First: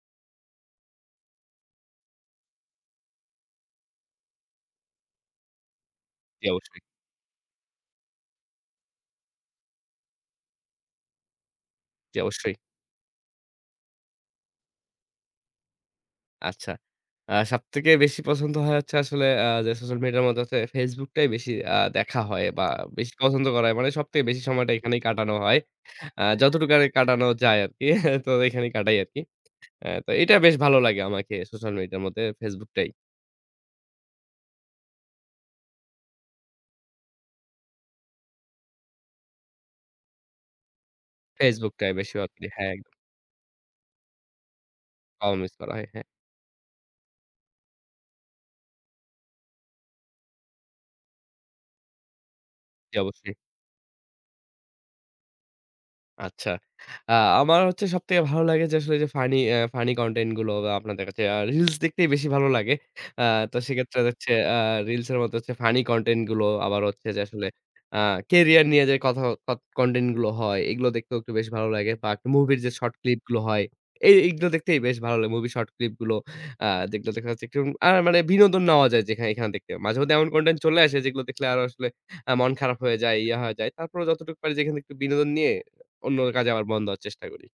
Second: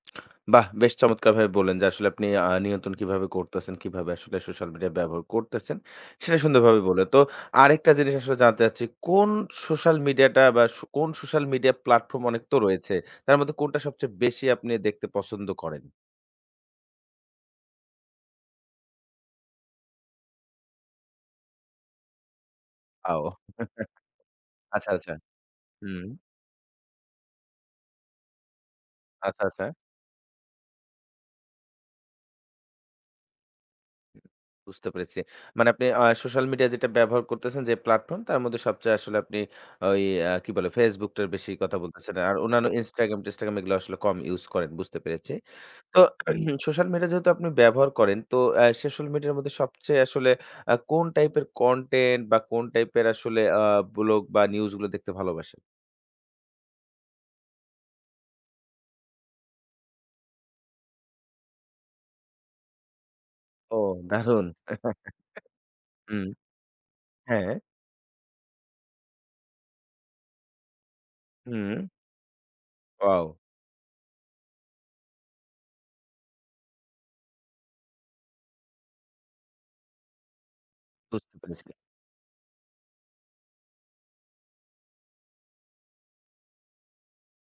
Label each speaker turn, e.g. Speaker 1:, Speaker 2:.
Speaker 1: বাহ! বেশ চমৎকারভাবে বললেন যে আসলে আপনি আ নিয়ন্ত্রণ কিভাবে করতেছেন, কিভাবে আসলে সোশ্যাল মিডিয়া ব্যবহার করতেছেন। সেটা
Speaker 2: জী অবশ্যই।
Speaker 1: সুন্দরভাবে বললেন। তো আরেকটা জিনিস আসলে জানতে চাচ্ছি, কোন সোশ্যাল মিডিয়া টা বা স কোন সোশ্যাল মিডিয়া
Speaker 2: জী
Speaker 1: প্লাটফর্ম অনেক
Speaker 2: অবশ্যই।
Speaker 1: তো রয়েছে। তার মধ্যে কোনটা সবচেয়ে বেশি আপনি দেখতে পছন্দ করেন?
Speaker 2: আচ্ছা। আ সবথেকে বেশি পছন্দ হয় হচ্ছে আসলে, আ যে সোশ্যাল মিডিয়ার মধ্যে হচ্ছে FaceBook টাই বেশি আ দেখা হয় বা বেশি
Speaker 1: আও
Speaker 2: পছন্দ করা হয়। মানে সবথেকে বেশি সময়টা
Speaker 1: আচ্ছা,
Speaker 2: এখানেই
Speaker 1: আচ্ছা।
Speaker 2: কাটানো হয়।
Speaker 1: হুম।
Speaker 2: আ যতটুকু আরকি কাটানো যায় আরকি, তো এখানেই কাটাই আরকি।
Speaker 1: আচ্ছা, আচ্ছা।
Speaker 2: আ তো এটা বেশ ভালো লাগে আমাকে, সোশ্যাল মিডিয়া এর মধ্যে FaceBook টাই।
Speaker 1: বুঝতে পেরেছি। মানে আপনি আ সোশ্যাল মিডিয়া যেটা ব্যবহার করতেছেন, যে প্ল্যাটফর্ম তার মধ্যে সবচেয়ে আসলে আপনি ওই আ কি বলে FaceBook টার বেশি
Speaker 2: FaceBook
Speaker 1: কথা
Speaker 2: টায়
Speaker 1: বলতেছেন।
Speaker 2: বেশিরভাগ
Speaker 1: আর
Speaker 2: দেই,
Speaker 1: অন্যান্য
Speaker 2: হ্যাঁ
Speaker 1: Instagram টিনস্টাগ্রাম এগুলা আসলে কম ইউস করেন বুঝতে পেরেছি।
Speaker 2: পাও মিস করা হয়,
Speaker 1: তো
Speaker 2: হ্যাঁ।
Speaker 1: সোশ্যাল মিডিয়া যেহেতু আপনি ব্যবহার করেন, তো এ্যা সোশ্যাল মিডিয়ার মধ্যে সবচেয়ে আসলে আ কোন টাইপের কনটেন্ট বা কোন
Speaker 2: জী
Speaker 1: টাইপের
Speaker 2: অবশ্যই।
Speaker 1: আসলে আ ব্লগ বা নিউজ গুলো দেখতে ভালোবাসেন?
Speaker 2: আচ্ছা। আ আমার হচ্ছে সবথেকে ভালো লাগে, যে আসলে ওইযে ফানি অ্যাঁ ফানি কনটেন্ট গুলো আপনাদের কাছে। reels দেখতেই বেশি ভালো লাগে। আ তো
Speaker 1: ও
Speaker 2: সেক্ষেত্রে হচ্ছে
Speaker 1: দারুণ
Speaker 2: আ reels এর মধ্যে হচ্ছে ফানি কনটেন্ট
Speaker 1: হুম,
Speaker 2: গুলো, আবার হচ্ছে যে আসলে
Speaker 1: হ্যাঁ।
Speaker 2: আ কেরিয়ার নিয়ে যে কথা কথ কনটেন্ট গুলো হয়। এগুলো দেখতেও একটু বেশ ভালো
Speaker 1: হুম।
Speaker 2: লাগে। বাক মুভির যে শর্ট
Speaker 1: ওয়াও।
Speaker 2: ক্লিপগুলো হয়, এ এইগুলো দেখতেই বেশ ভালো লাগে। মুভির শর্ট ক্লিপগুলো আ যেগুলো দেখা যাচ্ছে আ আর মানে বিনোদন নেওয়া যায় যেখানে এখানে দেখতে। মাঝেমধ্যে এমন কনটেন্ট চলে আসে যেগুলো
Speaker 1: বুঝতে
Speaker 2: দেখলে আরো
Speaker 1: পেরেছি।
Speaker 2: আসলে আ মন খারাপ হয়ে যায়, ইয়া হয়ে যায়। তারপরও যতটুকু পারি যেখান থেকে একটু বিনোদন নিয়ে অন্য কাজে আবার মন দেওয়ার চেষ্টা করি।